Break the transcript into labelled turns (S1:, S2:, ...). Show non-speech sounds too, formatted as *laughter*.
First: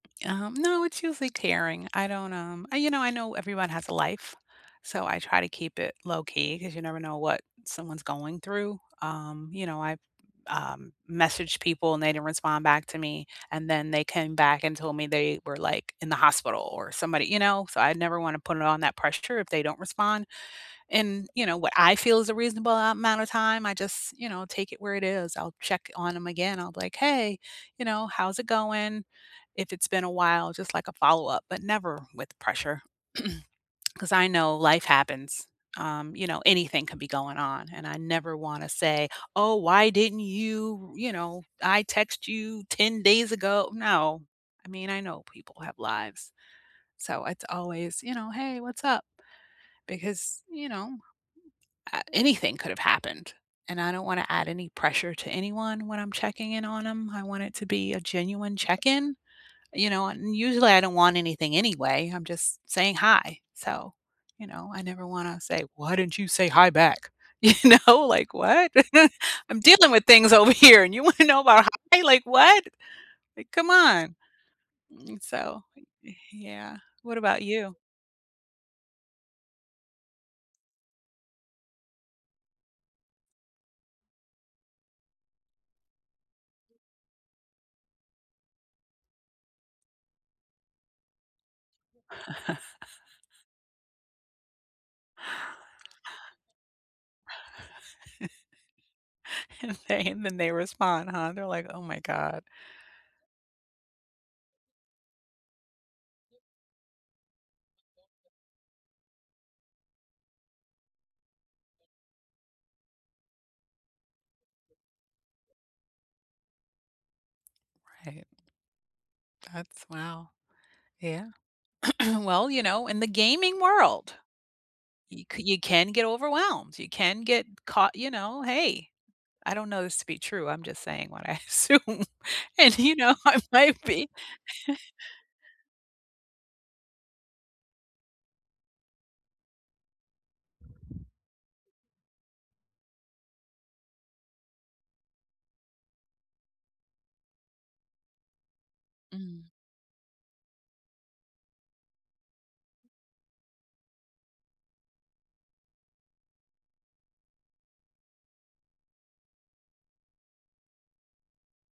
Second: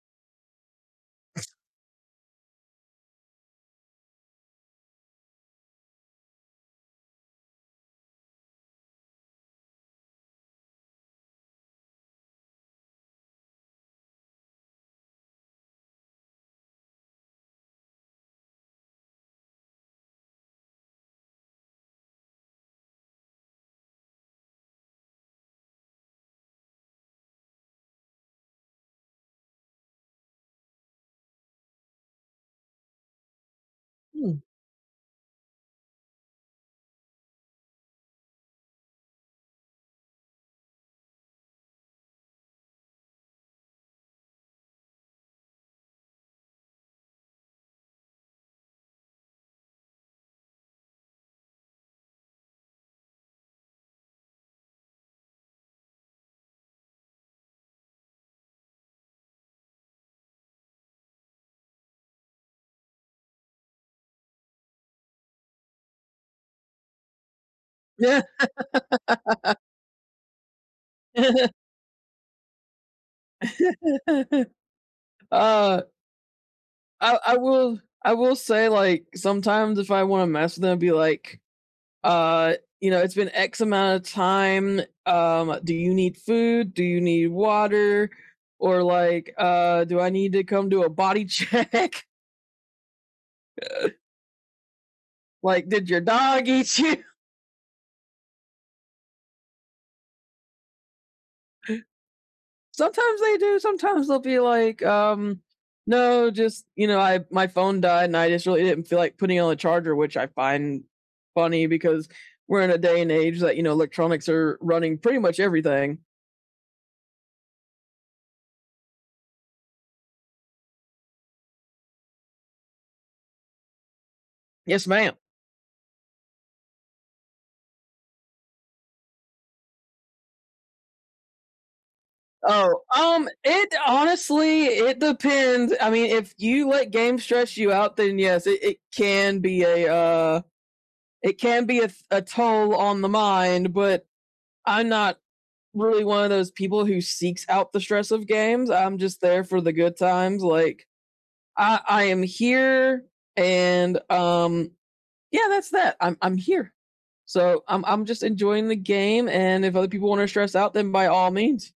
S1: Um, no it's usually tearing. I don't, um, I you know, I know everyone has a life, so I try to keep it low key 'cause you never know what someone's going through. Um, you know, I've, um, messaged people and they didn't respond back to me, and then they came back and told me they were, like, in the hospital or somebody you know, so I never wanna put it on that pressure if they don't respond. And, you know, what I feel is a reasonable a amount of time, I just, you know, take it where it is, I'll check on 'em again, I'll be like, "Hey, you know, how's it going?" If it's been a while, just like a follow-up, but never with pressure, *clears throat* 'cause I
S2: Mm.
S1: know life happens. Um, you know, anything can be going on and I never wanna say, "Oh, why didn't you" you know, "I text you 10 days ago." No. I mean, I know people have lives, so, it's always, you know, "Hey, what's up?" Because, you know, a anything could've happened, and I don't want to add any pressure to anyone when I'm checking in on 'em. I want it to be a genuine check-in, you know, and usually I don't want anything anyway I'm just saying hi, so, you know, I never wanna say, "Why didn't you say hi back?" You know, like, "What?" *laughs*
S2: *laughs*
S1: "I'm dealing with things over here and you wanna know
S2: *chuckles*
S1: about why? Like, what? Like, come on."
S2: *laughs*
S1: So,
S2: Ah.
S1: y-yeah,
S2: I
S1: what
S2: I
S1: about you?
S2: will I will say, like, sometimes if I wanna mess with them, it'd be like, uh, "You know, it's been X amount of time, um, do you need food? Do you need water, or, like, uh, do I need to come do a body check?"
S1: *chuckles*
S2: Like, "Did your dog eat you?"
S1: *laughs* And, they and then they respond, "Huh?" they're like, "Oh my god."
S2: Sometimes they do, sometimes they'll be like, um, "No, just, you know, I my phone died, and I just really didn't feel like putting it on a charger," which I find funny because we're in a day and age that, you know, electronics are running pretty much everything.
S1: Right. That's wow. Yeah. *clears throat* Well, you know, in the gaming world,
S2: Yes, ma'am.
S1: you c you can get overwhelmed, you can get caught you know, hey, I don't know this to be true, I'm just saying what I assume, and,
S2: Oh,
S1: you know,
S2: um,
S1: I
S2: it
S1: might be.
S2: honestly
S1: *chuckles*
S2: it depends. I mean, if you let games stress you out, then, yes, it it can be a, uh it can be a f a toll on the mind, but I'm not really one of those people who seeks out the stress of games. I'm just there
S1: Mm.
S2: for the good times, like, I I am here, and, um yeah, that's that. I'm I'm here, so, I'm I'm just enjoying the game, and if other people wanna stress out, then by all means.